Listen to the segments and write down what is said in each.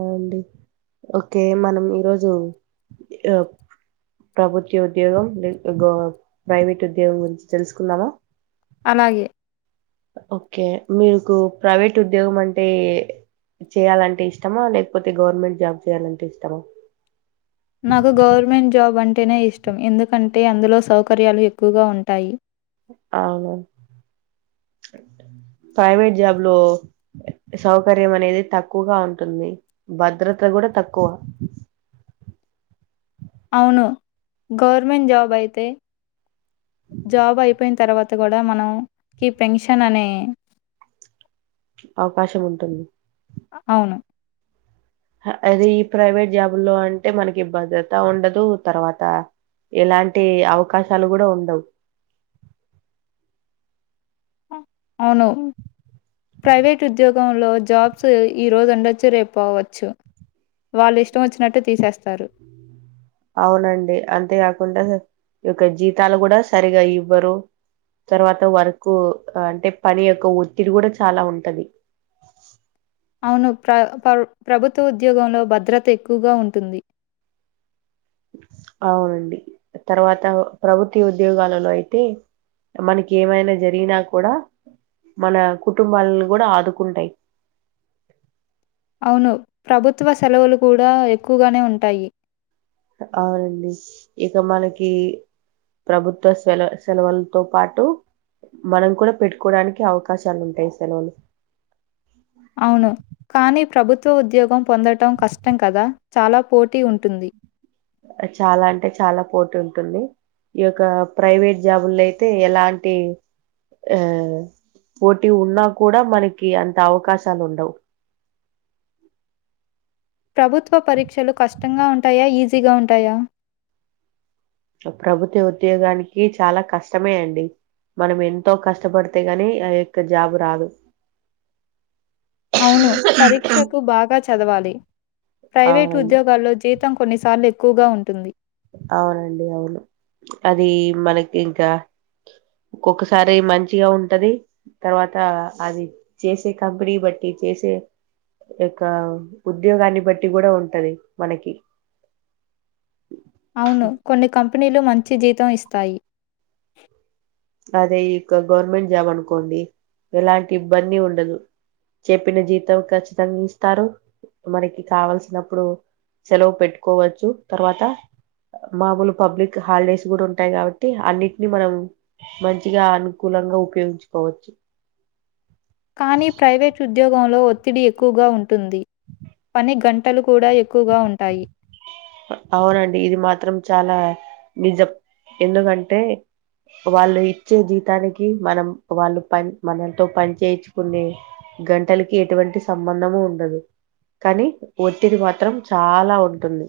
అండి ఓకే మనం ఈరోజు ప్రభుత్వ ఉద్యోగం గ ప్రైవేట్ ఉద్యోగం గురించి తెలుసుకుందావా అలాగే ఓకే మీకు ప్రైవేట్ ఉద్యోగం అంటే చేయాలంటే ఇష్టమా లేకపోతే గవర్నమెంట్ జాబ్ చేయాలంటే ఇష్టమా నాకు గవర్నమెంట్ జాబ్ అంటే అంటేనే ఇష్టం ఎందుకంటే అందులో సౌకర్యాలు ఎక్కువగా ఉంటాయి అవును ప్రైవేట్ జాబ్ లో సౌకర్యం అనేది తక్కువగా ఉంటుంది భద్రత కూడా తక్కువ అవును గవర్నమెంట్ జాబ్ అయితే జాబ్ అయిపోయిన తర్వాత అ కూడా మనం క పెన్షన్ అనే అవకాశం ఉంటుంది అవును అది ఈ ప్రైవేట్ జాబు లో అంటే మనకి భద్రత ఉండదు తర్వాత ఎలాంటి అవకాశాలు కూడా ఉండవు అవును ప్రైవేట్ ఉద్యోగంలో జాబ్స్ ఈరోజు ఉండొచ్చు రేపోవచ్చు వాళ్ళు ఇష్టం వచ్చినట్టు తీసేస్తారు అవునండి అంతేకాకుండా ఈ యొక్క జీతాలు కూడా సరిగా ఇవ్వరు తర్వాత వర్కు అంటే పని యొక్క ఒత్తిడి కూడా చాలా ఉంటది అవును ప్ర ప్రభుత్వ ఉద్యోగంలో భద్రత ఎక్కువగా ఉంటుంది అవునండి తర్వాత ప్రభుత్వ ఉద్యోగాలలో అయితే మనకి ఏమైనా జరిగినా కూడా మన కుటుంబాలను కూడా ఆదుకుంటాయి అవును ప్రభుత్వ సెలవులు కూడా ఎక్కువగానే ఉంటాయి అవునండి ఇక మనకి ప్రభుత్వ సెల సెలవులతో పాటు మనం కూడా పెట్టుకోవడానికి అవకాశాలు ఉంటాయి సెలవులు అవును కానీ ప్రభుత్వ ఉద్యోగం పొందటం కష్టం కదా చాలా పోటీ ఉంటుంది చాలా అంటే చాలా పోటీ ఉంటుంది ఈ యొక్క ప్రైవేట్ జాబుల్లో అయితే ఎలాంటి ఆ పోటీ ఉన్నా కూడా మనకి అంత అవకాశాలు ఉండవు ప్రభుత్వ పరీక్షలు కష్టంగా ఉంటాయా ఈజీగా ఉంటాయా ప్రభుత్వ ఉద్యోగానికి చాలా కష్టమే అండి మనం ఎంతో కష్టపడితే గాని ఆ యొక్క జాబ్ు రాదు అవును పరీక్షకు బాగా చదవాలి ప్రైవేటు అవునండి ఉద్యోగాల్లో జీతం కొన్నిసార్లు ఎక్కువగా ఉంటుంది అవునండి అవును అది మనకి ఇంకా ఒొక్కసారి మంచిగా ఉంటది తర్వాత అది చేసే కంపెనీ బట్టి చేసే యొక్క ఉద్యోగాన్ని బట్టి కూడా ఉంటది మనకి అవును కొన్ని కంపె కంపెనీలు మంచి జీతం ఇస్తాయి అదే ఈ యొ గవర్నమెంట్ జాబ్ అనుకోండి ఎలాంటి ఇబ్బంది ఉండదు చెప్పిన జీతం ఖచ్చితంగా ఇస్తారు మనకి కావల్సినప్పుడు సెలవు పెట్టుకోవచ్చు తర్వాత మామూలు పబ్లిక్ హాలిడేస్ కూడా ఉంటాయి కాబట్టి అన్నిటిని మనం మంచిగా అనుకూలంగా ఉపయోగించుకోవచ్చు కానీ ప్రైవేట్ ఉద్యోగంలో ఒత్తిడి ఎక్కువగా ఉంటుంది పని గంటలు కూడా ఎక్కువగా ఉంటాయి అవునండి ఇది మాత్రం చాలా నిజ ఎందుకంటే వాళ్ళు ఇచ్చే జీతానికి మనం వాళ్ళు పని మనతో పని చేయించుకునే గంటలకి ఎటువంటి సంబంధము ఉండదు కానీ ఒత్తిది మాత్రం చాలా ఉంటుంది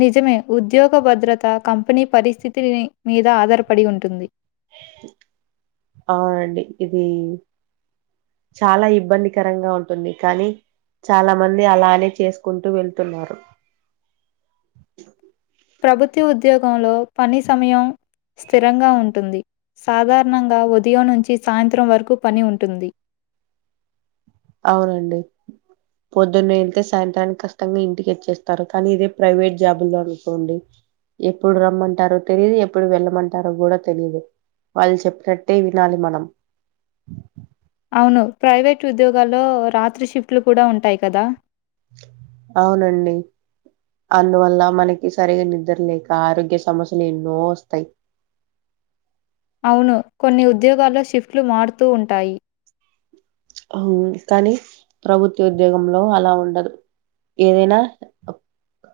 నిజమే ఉద్యోగ భద్రత కంపెనీ పరిస్థితి మీద ఆధారపడి ఉంటుంది అవునండి ఇది చాలా ఇబ్బందికరంగా ఉంటుంది కానీ చాలా మంది అలానే చేసుకుంటూ వెళ్తున్నారు ప్రభుత్వ ఉద్యోగంలో పని సమయం స్థిరంగా ఉంటుంది సాధారణంగా ఉదయం నుంచి సాయంత్రం వరకు పని ఉంటుంది అవునండి పొద్దున్న వెళ్తే సాయంత్రానికి కష్టంగా ఇంటికి వచ్చేస్తారు కానీ ఇదే ప్రైవేట్ జాబుల్లో అనుకోండి ఎప్పుడు రమ్మంటారో తెలిదు ఎప్పుడు వెళ్ళమంటారో కూడా తెలియదు వాళ్ళు చెప్పినట్టే వినాలి మనం అవును ప్రైవేట్ ఉద్యోగాల్లో రాత్రి షిఫ్ట్లు కూడా ఉంటాయి కదా అవునండి అందువల్ల మనకి సరిగా నిద్ర లేక ఆరోగ్య సమస్యలు ఎన్నో వస్తాయి అవును కొన్ని ఉద్యోగాల్లో షిఫ్ట్లు మారుతూ ఉంటాయి అ కానీ ప్రభుత్వ ఉద్యోగంలో అలా ఉండదు ఏదైనా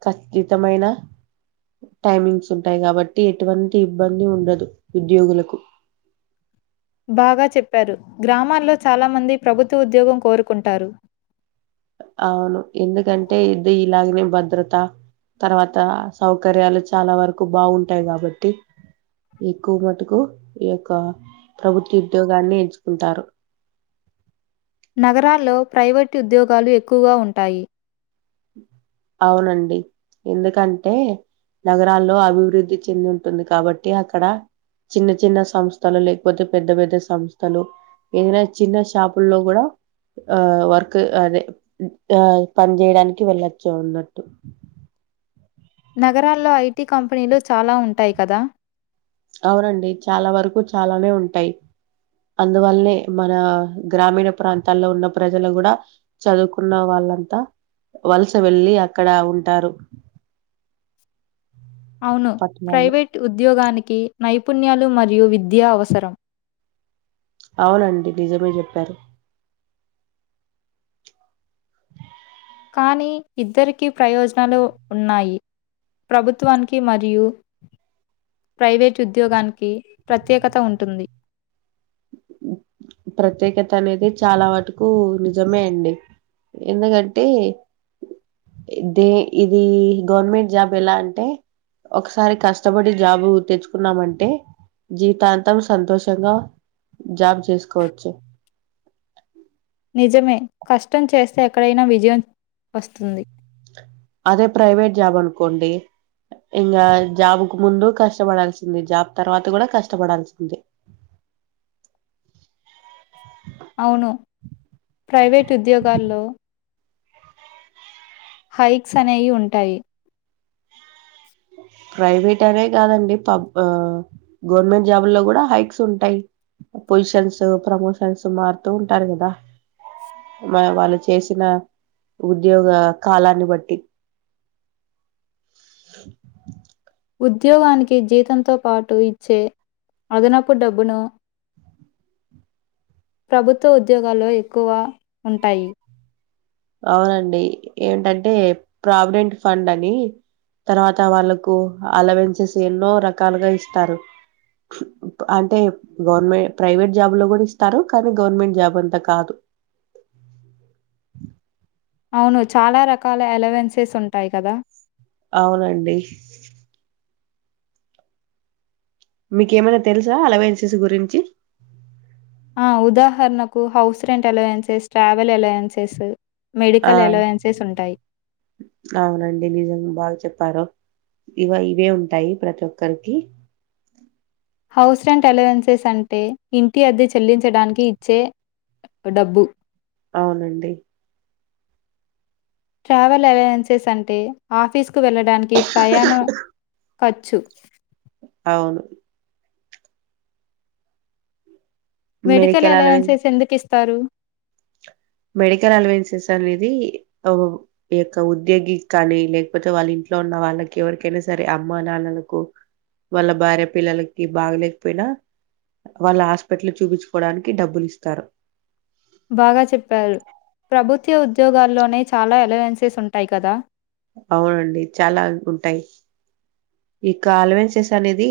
కఖచ్చితమైన టైమింగ్స్ ఉంటాయి కాబట్టి ఎటువంటి ఇబ్బంది ఉండదు ఉద్యోగులకు బాగా చెప్పారు గ్రామాల్లో చాలా మంది ప్రభుత్వ ఉద్యోగం కోరుకుంటారు అవును ఎందుకంటే ఇది ఇలాగనే భద్రత తర్వాత సౌకర్యాలు చాలా వరకు బాగుంటాయి కాబట్టి ఎక్కువ మటుకు ఈ యొక్క ప్రభుత్వ ఉద్యోగాన్ని ఎంచుకుంటారు నగరాల్లో ప్రైవేట్ ఉద్యోగాలు ఎక్కువగా ఉంటాయి అవునండి ఎందుకంటే నగరాల్లో అభివృద్ధి చెంది ఉంటుంది కాబట్టి అక్కడ చిన్న చిన్న సంస్థలు లేకపోతే పెద్ద పెద్ద సంస్థలు ఏదైనా చిన్న షాపుల్లో కూడా ఆ వర్క్ అదే ఆ పని చేేయడానికి కి వెళ్ళొచ్చా ఉన్నట్టు నగరాల్లో ఐటీ కంపెనీలు చాలా ఉంటాయి కదా అవునండి చాలా వరకు చాలానే ఉంటాయి అందువల్లనే మన గ్రామీణ ప్రాంతాల్లో ఉన్న ప్రజలు కూడా చదువుకున్న వాళ్ళంతా వలస వెళ్ళలి అక్కడ ఉంటారు అవును పట్టణాల్లో. ప్రైవేట్ ఉద్యోగానికి కి నైపుణ్యాలు మరియు విద్య అవసరం అవునండి నిజమే చెప్పారు కానీ ఇద్దరికీ ప్రయోజనాలు ఉన్నాయి ప్రభుత్వానికి మరియు ప్రైవేటు ఉద్యోగానికి ప్రత్యేకత ఉంటుంది ప్రత్యేకత అనేది చాలా వాటుకు నిజమే అండి ఎందుకంటే దే ఇది గవర్నమెంట్ జాబ్ ఎలా అంటే ఒకసారి కష్టపడి జాబ్ు తెచ్చుకున్నామంటే జీవితాంతం సంతోషంగా జాబ్ చేసుకు కోవచ్చు నిజమే కష్టం చేస్తే ఎక్కడైనా విజయం వస్తుంది అదే ప్రైవేట్ జాబ్ అనుకోండి ఇంకా జాబ్ కు ముందు కష్టపడాల్సింది జాబ్ తర్వాత కూడా కష్టపడాల్సింది అవును ప్రైవేటు ఉద్యోగాల్లో హైక్స్ అనేవి ఉంటాయి ప్రైవేట్ అనే కాదండి పబ్ గవర్నమెంట్ జాబ్ు లో కూడా హైక్స్ ఉంటాయి పొజిషన్స్ ప్రమోషన్స్ మారుతూ ఉంటారు కదా మ వాళ్ళు చేసిన ఉద్యోగ కాలాన్ని బట్టి ఉద్యోగానికి జీతంతో పాటు ఇచ్చే అదనపు డబ్బును ప్రభుత్వ ఉద్యోగాల్లో ఎక్కువ ఉంటాయి అవునండి ఏంటంటే ప్రావిడెంట్ ఫండ్ అని తర్వాత వాళ్ళకు అలవెన్సెస్ ఎన్నో రకాలుగా ఇస్తారు అంటే గవర్నమెంట్ ప్రైవేట్ జాబ్ లో కూడా ఇస్తారు కానీ గవర్నమెంట్ జాబ్ అంతా కాదు అవును చాలా రకాల ఎలెవెన్సెస్ ఉంటాయి కదా అవునండి మీకేమైనా తెలుసా అలవన్సెస్ గురించి ఆ! ఉదాహరణకు house rent allowances travel allowances ఆ మెడికల్ అలవెన్సెస్ ఉంటాయి. అవునండి నిజంగా బాగా చెప్పారు ఇవ ఇవే ఉంటాయి ప్రతి ఒక్కరికి హౌస్ రెంట్ అలవెన్సెస్ అంటే ఇంటి అద్దె చెల్లించడానికి ఇచ్చే డబ్బు అవునండి ట్రావెల్ ఏజెన్సీస్ అంటే ఆఫీస్ కు వెళ్ళ దానికి ప్రయాణం ఖర్చు అవును మెడికల్ అలౌవన్సెస్ ఎందుకు ఇస్ తరు మెడికల్ అలవన్సెస్ అనేది ఒక్క ఉద్యోగి కానీ లేకపోతే వాళ్ళ ఇంట్లో ఉన్న వాళ్ళకి ఎవరికైనా సరే అమ్మ నాన్నలకు వాళ్ళ భార్య పిల్లలకి బాగలేకపోయినా వాళ్ళ హాస్పిటల్ చూపించుకోవడానికి డబ్బులు ఇస్తారు బాగా చెప్పారు ప్రభుత్వ ఉద్యోగాల్లోనే చాలా అలోవెన్సెస్ ఉంటాయి కదా అవునండి చాలా ఉంటాయ్ ఇక అలవెన్సెస్ అనేది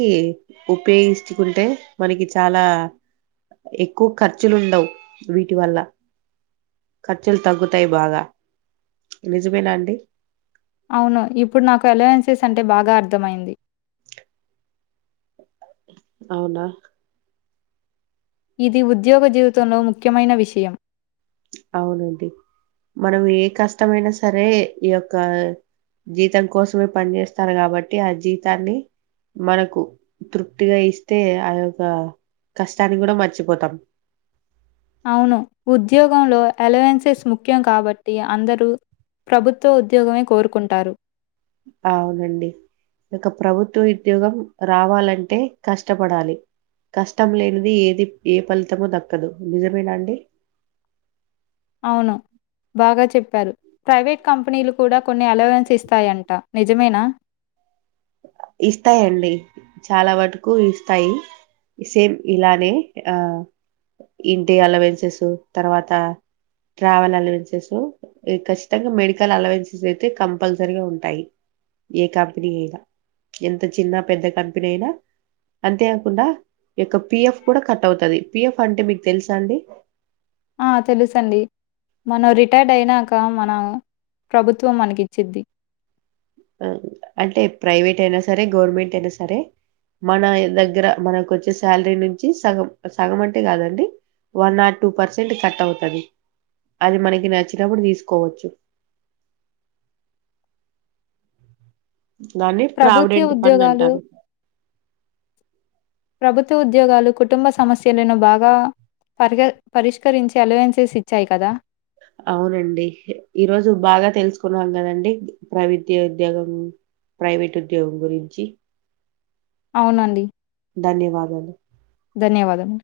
ఉపయోగించుకుంటే మనకి చాలా ఎక్కువ ఖర్చులు ఉండవ్ వీటి వల్ల ఖర్చులు తగ్గుతాయి బాగా నిజమేనా అండి అవును ఇప్పుడు నాకు అలవెన్సెస్ అంటే బాగా అర్థమైంది అవునా ఇది ఉద్యోగ జీవితంలో ముఖ్యమైన విషయం అవునండి మనం ఏ కష్టమైనా సరే ఈ యొక్క జీతం కోసమే పనిచేస్తారు కాబట్టి ఆ జీతాన్ని మనకు తృప్తిగా ఇస్తే ఆ యొక్క కష్టాన్ని గుడా మర్చిపోతాం అవును ఉద్యోగంలో అలవెన్సెస్ ముఖ్యం కాబట్టి అందరూ ప్రభుత్వ ఉద్యోగమే కోరుకుంటారు అవునండి ఇక్క ప్రభుత్వ ఉద్యోగం రావాలంటే కష్టపడాలి కష్టం లేనిది ఏది ఏ ఫలితము దక్కదు నిజమేనా అండి అవును బాగా చెప్పారు ప్రైవేట్ కంపెనీలు కూడా కొన్ని అలవెన్స్ ఇస్తాయంట నిజమేనా ఇస్తాయండి చాలా వటకు ఇస్తాయి సేమ్ ఇలానే ఆ ఇంటి అలవెన్సెస్ తర్వాత ట్రావెల్ అలవెన్సెస్ ఖచ్చితంగా మెడికల్ అలవెన్సెస్ అయితే కంపల్సరిగా ఉంటాయి ఏ కంపెనీ అయినా ఎంత చిన్న పెద్ద కంపెనీ అయినా అంతేకాకుండా యొక్క పిఎఫ్ కూడా కట్ అవుతది పిఎఫ్ అంటే మీకు తెలుసా అండి ఆ తెలుసండి మనం రిటైర్డ్ అయినాక మన ప్రభుత్వం మనకి ఇచ్చిద్ది అంటే ప్రైవేట్ అయినా సరే గవర్నమెంట్ అయినా సరే మన దగ్గర మనకు వచ్చే సాలరీ నుంచి సగం సగం అంటే కాదండి one or two percent cut అవుతుంది అది మనకి నచ్చినప్పుడు తీసుకోవచ్చు దాన్ని ప్రభుత్వ ప్రావిడెంట్ పండ్ ఉద్యోగాలు అంటారు ప్రభుత్వ ఉద్యోగాలు కుటుంబ సమస్యలను బాగా పరిగ పరిష్కరించి అలవెన్సెస్ ఇచ్చాయి కదా అవునండి ఈరోజు బాగా తెలుసుకున్నాం కదండి ప్రైవిత్య ఉద్యోగం ప్రైవేట్ ఉద్యోగం గురించి అవునండి ధన్యవాదాలు ధన్యవాదము